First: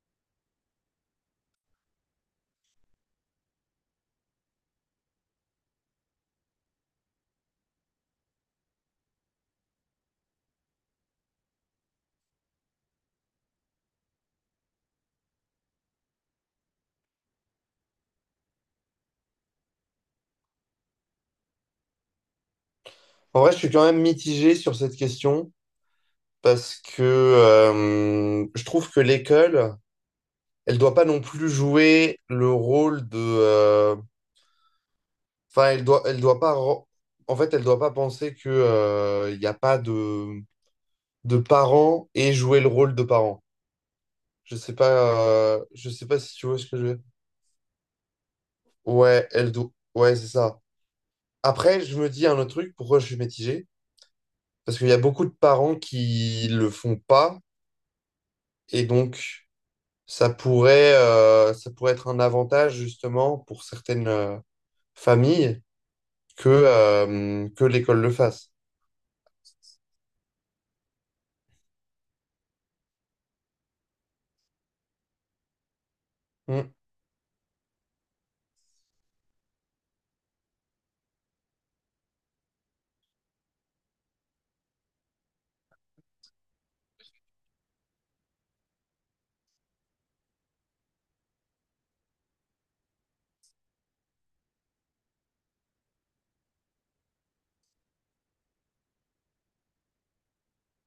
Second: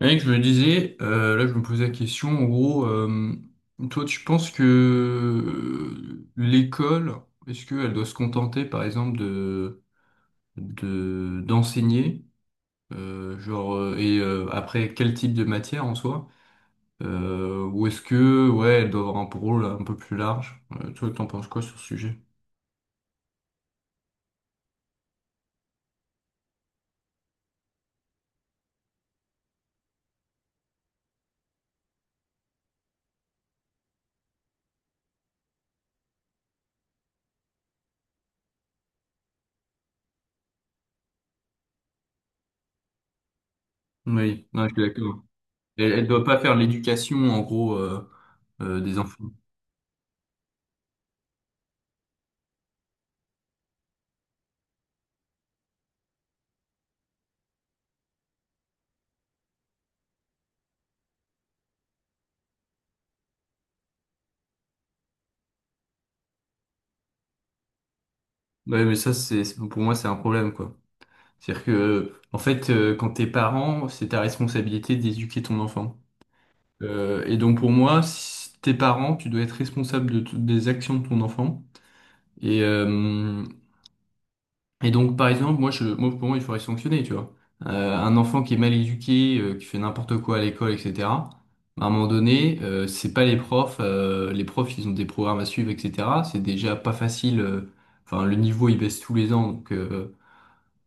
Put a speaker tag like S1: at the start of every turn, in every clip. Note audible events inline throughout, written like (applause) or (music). S1: Mec, je me disais, là je me posais la question, en gros, toi tu penses que l'école, est-ce qu'elle doit se contenter par exemple d'enseigner, après quel type de matière en soi, ou est-ce que, ouais, elle doit avoir un rôle un peu plus large? Toi t'en penses quoi sur ce sujet?
S2: En vrai, je suis quand même mitigé sur cette question parce que je trouve que l'école, elle doit pas non plus jouer le rôle de. Enfin, elle doit pas. En fait, elle doit pas penser que il n'y a pas de parents et jouer le rôle de parents.
S1: Oui,
S2: Je
S1: non, je
S2: sais
S1: suis
S2: pas.
S1: d'accord.
S2: Je
S1: Elle,
S2: sais
S1: elle
S2: pas
S1: doit
S2: si
S1: pas
S2: tu
S1: faire
S2: vois ce que je veux dire.
S1: l'éducation en gros des
S2: Ouais,
S1: enfants.
S2: elle doit. Ouais, c'est ça. Après, je me dis un autre truc. Pourquoi je suis mitigé? Parce qu'il y a beaucoup de parents qui le font pas et donc. Ça pourrait être un avantage justement pour certaines familles que l'école le fasse.
S1: Ouais, mais pour moi c'est un problème quoi. C'est-à-dire que, en fait, quand t'es parent, c'est ta responsabilité d'éduquer ton enfant.
S2: Mm,
S1: Et donc pour moi, si t'es parent, tu dois être responsable de toutes des actions de ton enfant. Et, euh, et donc par exemple, moi, je, moi pour moi, il faudrait sanctionner, tu vois. Un enfant qui est mal éduqué, qui fait n'importe quoi à l'école, etc. À un moment donné, c'est pas les profs. Les profs, ils ont des programmes à suivre, etc. C'est déjà pas facile. Enfin, le niveau, il baisse tous les ans, donc. euh,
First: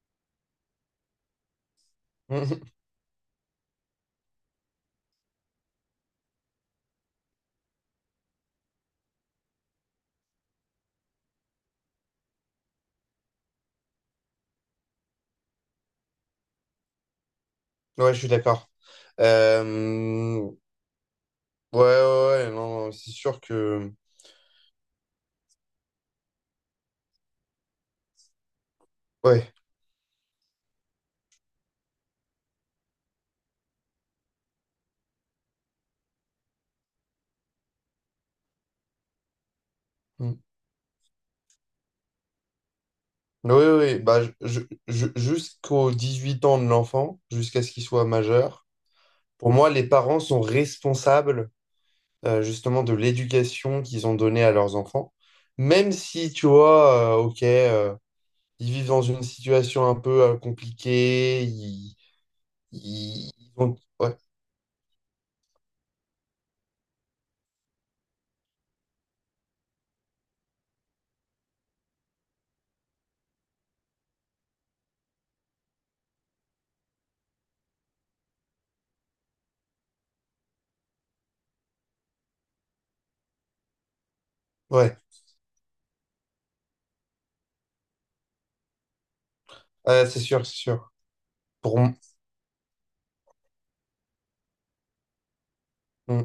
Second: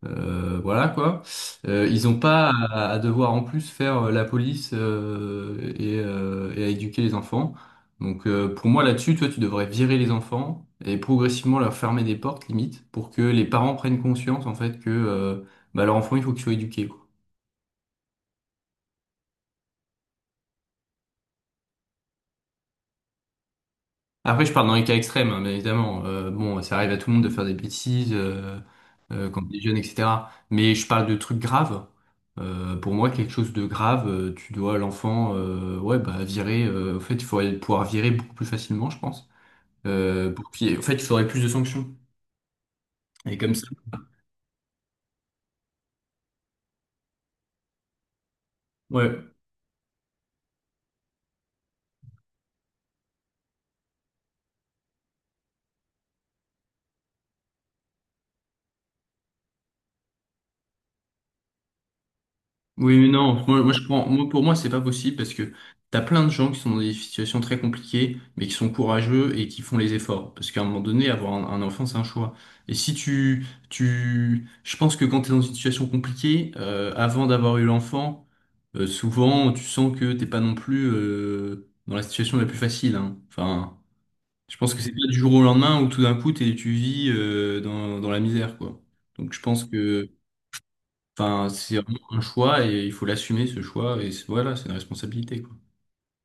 S1: euh, Voilà quoi. Ils n'ont
S2: mm.
S1: pas
S2: Mm.
S1: à devoir en plus faire la police et à éduquer les enfants. Donc pour moi là-dessus, toi, tu devrais virer les enfants et progressivement leur fermer des portes limite pour que les parents prennent conscience en fait que bah, leur enfant il faut qu'il soit éduqué, quoi.
S2: Ouais, je suis d'accord. Ouais, ouais, ouais, non, c'est sûr que.
S1: Après, je parle dans les cas extrêmes, hein, bien évidemment. Bon, ça arrive à tout le monde de faire des bêtises quand on
S2: Ouais.
S1: est jeune, etc. Mais je parle de trucs graves. Pour moi, quelque chose de grave, tu dois l'enfant, ouais, bah virer. En fait, il faudrait pouvoir virer beaucoup plus facilement, je pense.
S2: Mm.
S1: Pour qu'il y ait- En fait, il faudrait plus de sanctions. Et
S2: Oui,
S1: comme ça,
S2: oui, oui, bah, jusqu'aux 18 ans de l'enfant, jusqu'à ce qu'il soit majeur,
S1: ouais.
S2: pour moi, les parents sont responsables justement de l'éducation qu'ils ont donnée à leurs enfants. Même si, tu vois, ok, ils vivent dans une situation un peu compliquée. Ils,
S1: Oui, mais
S2: ils-
S1: non,
S2: ils
S1: moi, moi,
S2: ont-
S1: je prends,
S2: ouais,
S1: moi, pour moi, c'est pas possible parce que t'as plein de gens qui sont dans des situations très compliquées, mais qui sont courageux et qui font les efforts. Parce qu'à un moment donné, avoir un enfant, c'est un choix. Et si tu, tu, je pense que quand t'es dans une situation compliquée, avant d'avoir eu l'enfant, souvent, tu sens que t'es pas non plus, dans la situation la plus facile, hein. Enfin, je pense que c'est
S2: ouais,
S1: pas du jour au lendemain où tout d'un coup, tu vis, dans la misère, quoi. Donc,
S2: ouais, c'est sûr, c'est sûr.
S1: enfin, c'est
S2: Pour, m-
S1: vraiment un choix et il faut l'assumer ce choix et voilà, c'est une responsabilité quoi.
S2: mm.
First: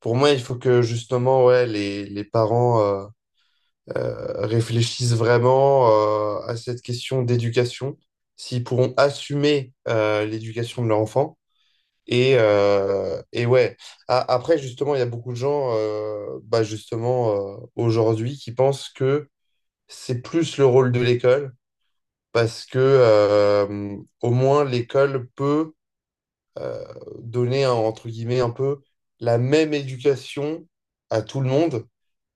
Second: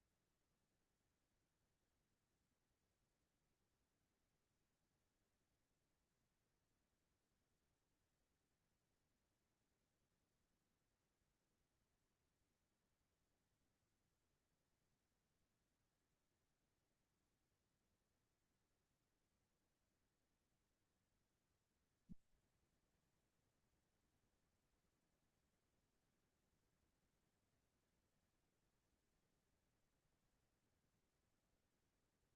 S2: pour moi, il faut que justement, ouais, les parents réfléchissent vraiment à cette question d'éducation, s'ils pourront assumer l'éducation de leur enfant. Et ouais, après, justement, il y a beaucoup de gens, bah justement, aujourd'hui, qui pensent que c'est plus le rôle de l'école parce que au moins l'école peut euh, donner entre guillemets un peu la même éducation à tout le monde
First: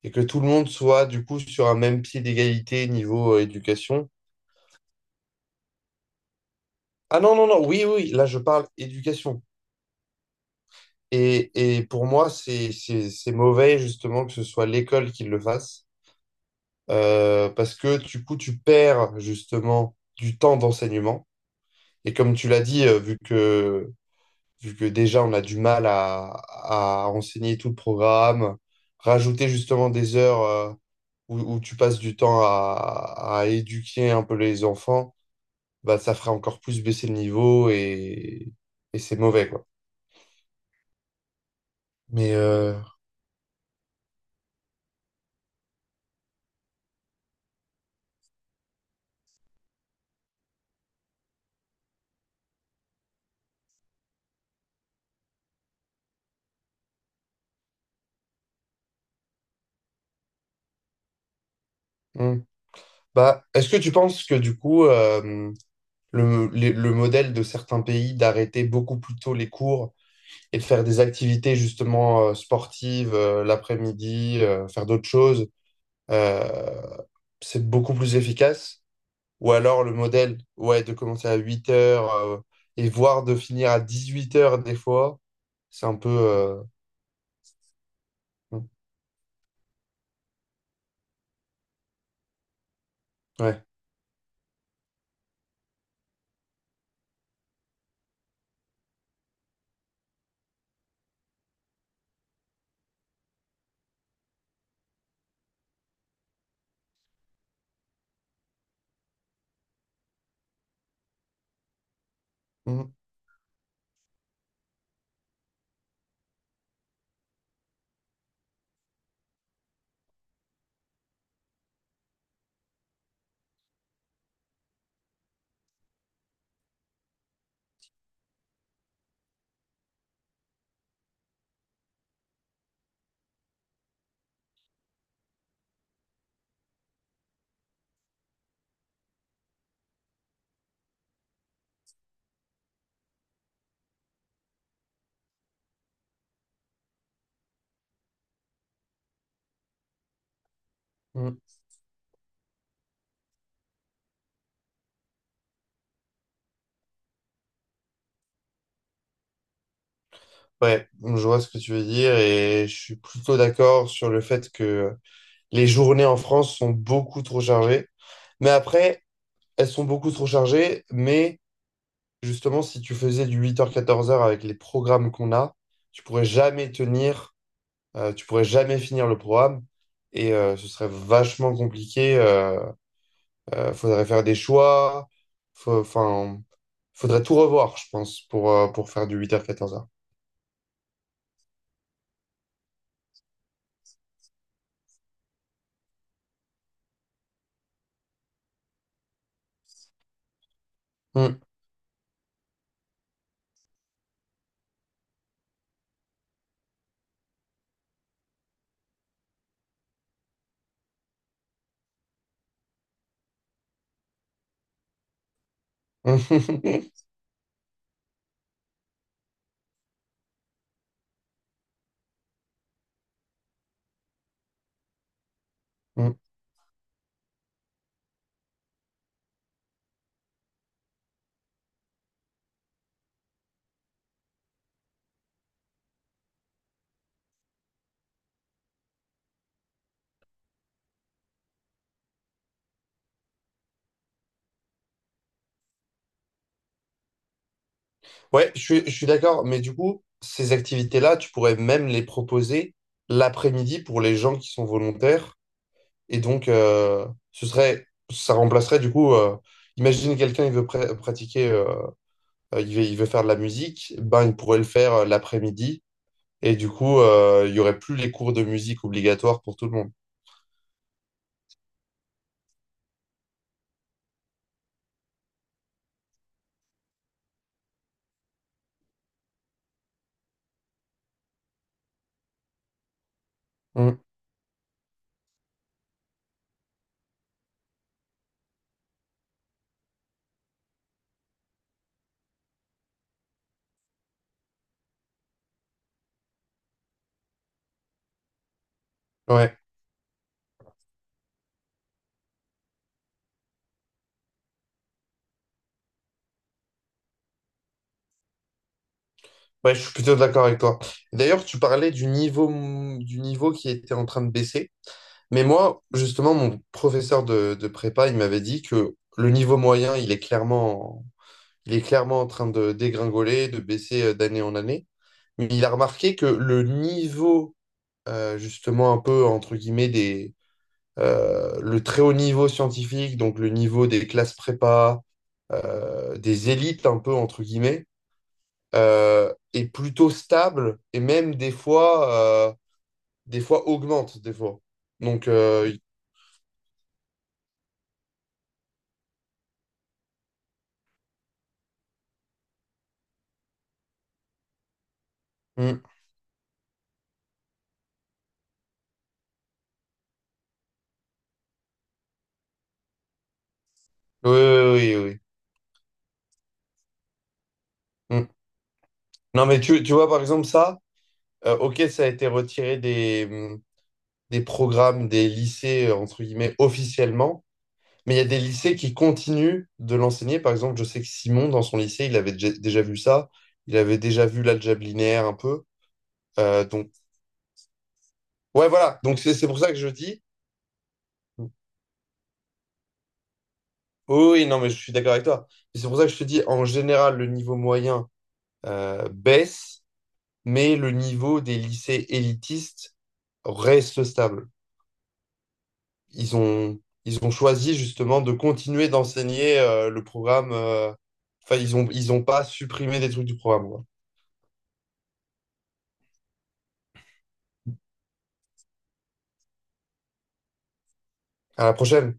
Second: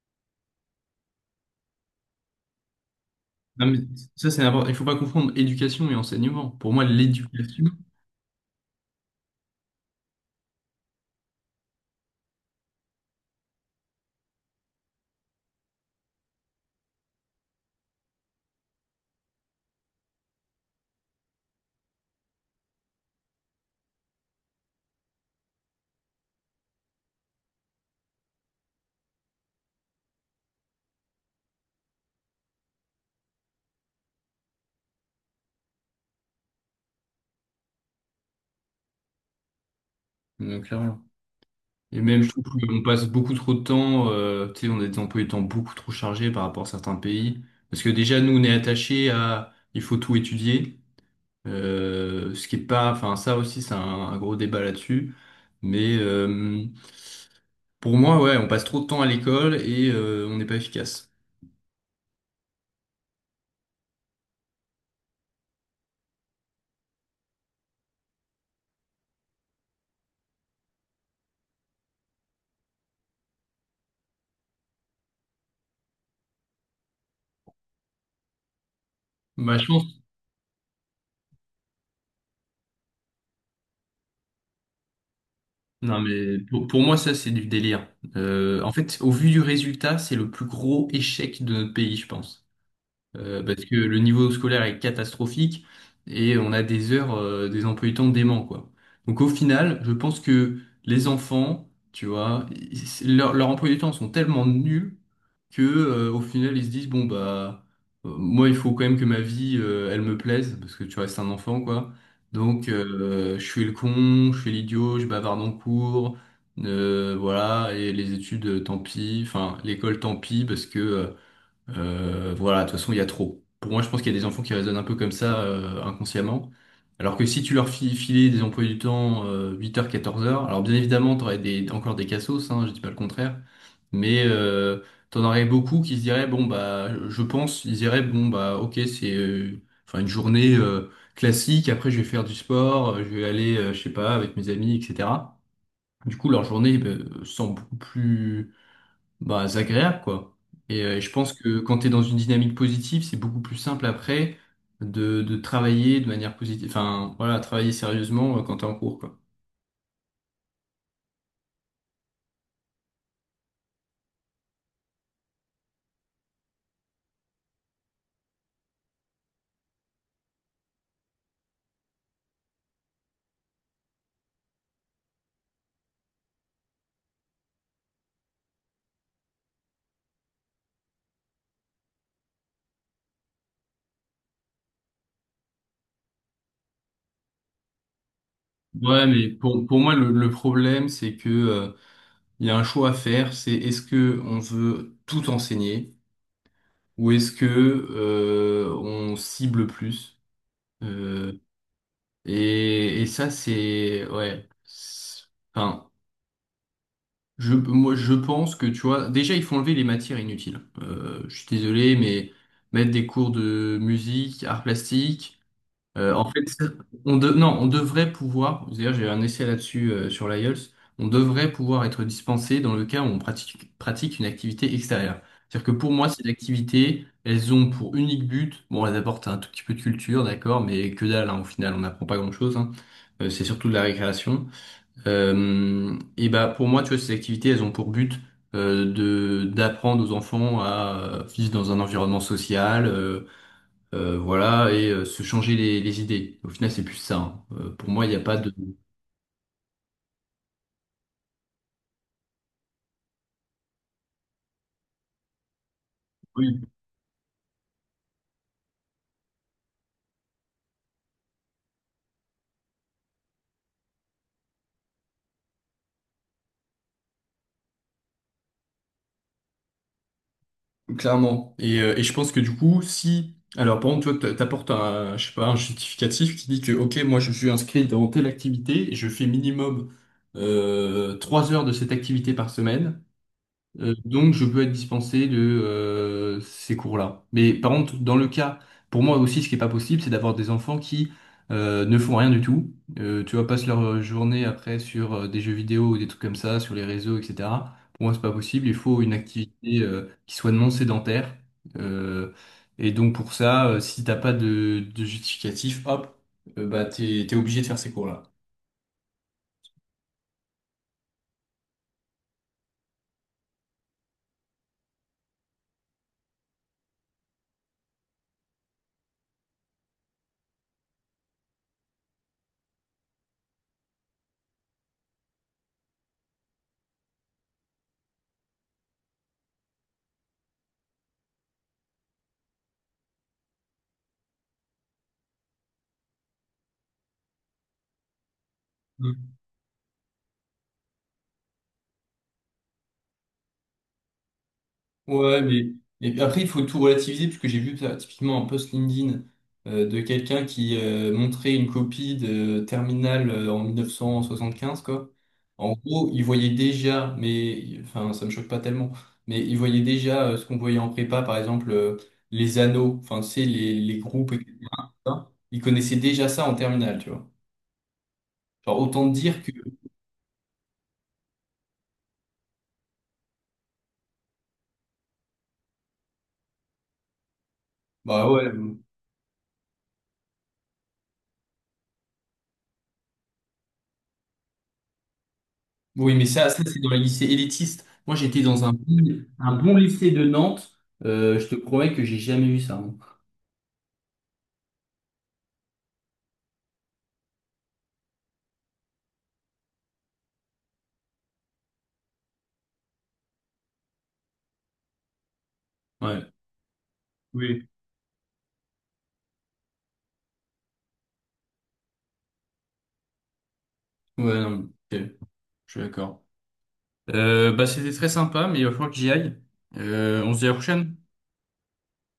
S2: et que tout le monde soit du coup sur un même pied d'égalité niveau
S1: Non, mais
S2: éducation.
S1: ça c'est important. Il faut pas confondre éducation et enseignement. Pour moi,
S2: Ah non, non,
S1: l'éducation,
S2: non, oui, oui, là je parle éducation. Et, et pour moi, c'est mauvais justement que ce soit l'école qui le fasse, parce que du coup, tu perds justement du temps d'enseignement. Et comme tu l'as dit, vu que déjà on a du mal à, enseigner tout le programme, rajouter justement des heures où, tu passes du temps à éduquer un peu les enfants, bah ça fera encore plus baisser le niveau et c'est mauvais, quoi.
S1: clairement. Et même je
S2: Mais,
S1: trouve qu'on passe beaucoup trop de temps, tu sais, on a des emplois du temps beaucoup trop chargés par rapport à certains pays. Parce que déjà nous on est attachés il faut tout étudier, ce qui est pas, enfin ça aussi c'est un gros débat là-dessus. Mais euh, pour moi, ouais, on passe trop de temps à l'école et on n'est pas efficace.
S2: hmm. Bah, est-ce que tu penses que du coup le modèle de certains pays d'arrêter beaucoup plus tôt les cours et de faire des activités justement sportives l'après-midi, faire d'autres choses, Euh, c'est beaucoup plus efficace? Ou
S1: Bah, je
S2: alors le
S1: pense
S2: modèle, ouais, de commencer à 8 heures et voire de finir à 18 heures des fois, c'est un
S1: non,
S2: peu...
S1: mais
S2: euh,
S1: pour moi, ça, c'est du délire. En fait, au vu du résultat, c'est le plus gros échec de notre pays, je pense.
S2: Ouais.
S1: Parce que le niveau scolaire est catastrophique et on a des heures, des emplois du temps déments, quoi. Donc au final, je pense que les enfants, tu vois, leurs emplois du temps sont tellement nuls que au final ils se disent bon bah moi il faut quand même que ma vie elle me plaise parce que tu restes un enfant quoi. Donc
S2: Mhm,
S1: je suis le con, je fais l'idiot, je bavarde en cours, voilà et les études tant pis, enfin l'école tant pis parce que voilà, de toute façon, il y a trop. Pour moi, je pense qu'il y a des enfants qui raisonnent un peu comme ça, inconsciemment. Alors que si tu leur filais des emplois du temps, 8 heures 14 heures alors bien évidemment, tu aurais encore des cassos, hein, je dis pas le contraire. Mais euh, T'en aurais beaucoup qui se diraient, bon, bah, je pense, ils diraient, bon, bah, ok, c'est enfin, une journée classique, après, je vais faire du sport, je sais pas, avec mes amis, etc. Du coup, leur journée semble beaucoup plus bah, c'est agréable, quoi. Et je pense
S2: mhm.
S1: que quand tu es dans une dynamique positive, c'est beaucoup plus simple après de travailler de manière positive. Enfin, voilà, travailler sérieusement quand tu es en cours, quoi.
S2: Ouais, je vois ce que tu veux dire et je suis plutôt d'accord sur le fait que les journées en France sont beaucoup trop chargées. Mais après, elles sont beaucoup trop chargées, mais justement, si tu faisais du 8 heures 14 heures avec les programmes qu'on a, tu pourrais jamais tenir. Tu pourrais jamais finir le programme et ce serait vachement compliqué. Faudrait faire des choix. Enfin, faudrait tout revoir, je pense, pour
S1: Ouais,
S2: faire du
S1: mais
S2: 8 heures 14
S1: pour moi, le problème, c'est que, il y a un choix à faire, c'est est-ce que on veut tout enseigner ou est-ce que, on cible plus? Euh,
S2: h
S1: et ça, c'est, ouais. Enfin, Moi, je pense que, tu vois, déjà, il faut enlever les matières inutiles. Je suis désolé, mais mettre des cours de musique, art plastique, en fait,
S2: (laughs)
S1: non, on devrait pouvoir, d'ailleurs, j'ai un essai là-dessus sur l'IELTS, on devrait pouvoir être dispensé dans le cas où on pratique une activité extérieure. C'est-à-dire que pour moi, ces activités, elles ont pour unique but, bon, elles apportent un tout petit peu de culture, d'accord, mais que dalle, hein, au final, on n'apprend pas grand-chose, hein. C'est surtout de la récréation. Et bah pour moi, tu vois, ces activités, elles ont pour but de d'apprendre aux enfants à vivre dans un environnement social, voilà, et se changer les idées. Au final, c'est plus ça, hein. Pour moi, il n'y a pas
S2: Ouais,
S1: de.
S2: je suis d'accord, mais du coup, ces activités-là, tu pourrais même les proposer l'après-midi pour les gens qui sont volontaires. Et donc,
S1: Oui,
S2: ce serait, ça remplacerait du coup, imagine quelqu'un, il veut pratiquer, il veut faire de la musique, ben, il pourrait le faire l'après-midi. Et du coup, il y aurait plus les cours de musique obligatoires pour tout le monde.
S1: clairement. Et je pense que du coup, si alors par exemple, toi, t'apportes un, je sais pas, un justificatif qui dit que ok, moi, je suis inscrit dans telle activité et je fais minimum 3 heures de cette activité par semaine.
S2: Mm.
S1: Donc, je peux être dispensé de ces cours-là. Mais par contre, pour moi aussi, ce qui est pas possible, c'est d'avoir des enfants qui ne font rien du tout. Tu vois, passent leur journée après sur des jeux vidéo ou des trucs comme ça, sur les réseaux, etc. Pour moi, c'est pas possible. Il faut une
S2: Ouais.
S1: activité qui soit non sédentaire. Euh, et donc, pour ça, si t'as pas de justificatif, hop, bah, t'es obligé de faire ces cours-là.
S2: Ouais, je suis plutôt d'accord avec toi. D'ailleurs, tu parlais du niveau qui était en train de baisser. Mais moi, justement, mon professeur de prépa, il m'avait dit que le niveau moyen, il est clairement en train de dégringoler, de baisser d'année en année. Mais il a remarqué que le niveau, justement, un peu, entre guillemets, le très haut niveau scientifique, donc le niveau des classes prépa, des élites un peu entre guillemets, est plutôt stable et même des fois, euh, des fois, augmente des fois. Donc,
S1: Ouais, mais et puis après, il faut tout relativiser, puisque j'ai vu ça, typiquement un post LinkedIn de quelqu'un qui montrait une copie de Terminal en 1975, quoi. En
S2: mm,
S1: gros, il voyait déjà, mais enfin, ça me choque pas tellement, mais il voyait déjà ce qu'on voyait en prépa, par exemple, les anneaux, enfin, tu sais, les
S2: oui,
S1: groupes,
S2: oui,
S1: etc.
S2: oui, oui, oui.
S1: Il connaissait déjà ça en Terminal, tu vois.
S2: Oui. Mm.
S1: Genre, autant te dire
S2: Non
S1: que,
S2: mais tu vois par exemple ça, ok ça a été retiré des programmes des lycées entre guillemets officiellement. Mais il y a
S1: bah
S2: des
S1: ouais.
S2: lycées qui continuent de l'enseigner. Par exemple, je sais que Simon, dans son lycée, il avait déjà vu ça. Il avait déjà vu l'algèbre linéaire un peu.
S1: Oui, mais ça c'est dans
S2: Donc,
S1: les lycées élitistes. Moi, j'étais dans
S2: ouais, voilà. Donc, c'est
S1: un
S2: pour ça
S1: bon
S2: que je
S1: lycée
S2: dis.
S1: de Nantes. Je te promets que j'ai jamais vu ça, hein.
S2: Oh oui, non, mais je suis d'accord avec toi. Et c'est pour ça que je te dis, en général, le niveau moyen baisse, mais le niveau des lycées élitistes reste stable.
S1: Ouais.
S2: Ils ont
S1: Oui.
S2: choisi justement de continuer d'enseigner le programme. Enfin, ils ont pas supprimé des trucs du programme, quoi.
S1: Ouais, non, ok, je suis d'accord. Bah, c'était très sympa, mais il va falloir que j'y aille. On se dit à la prochaine.
S2: À la prochaine.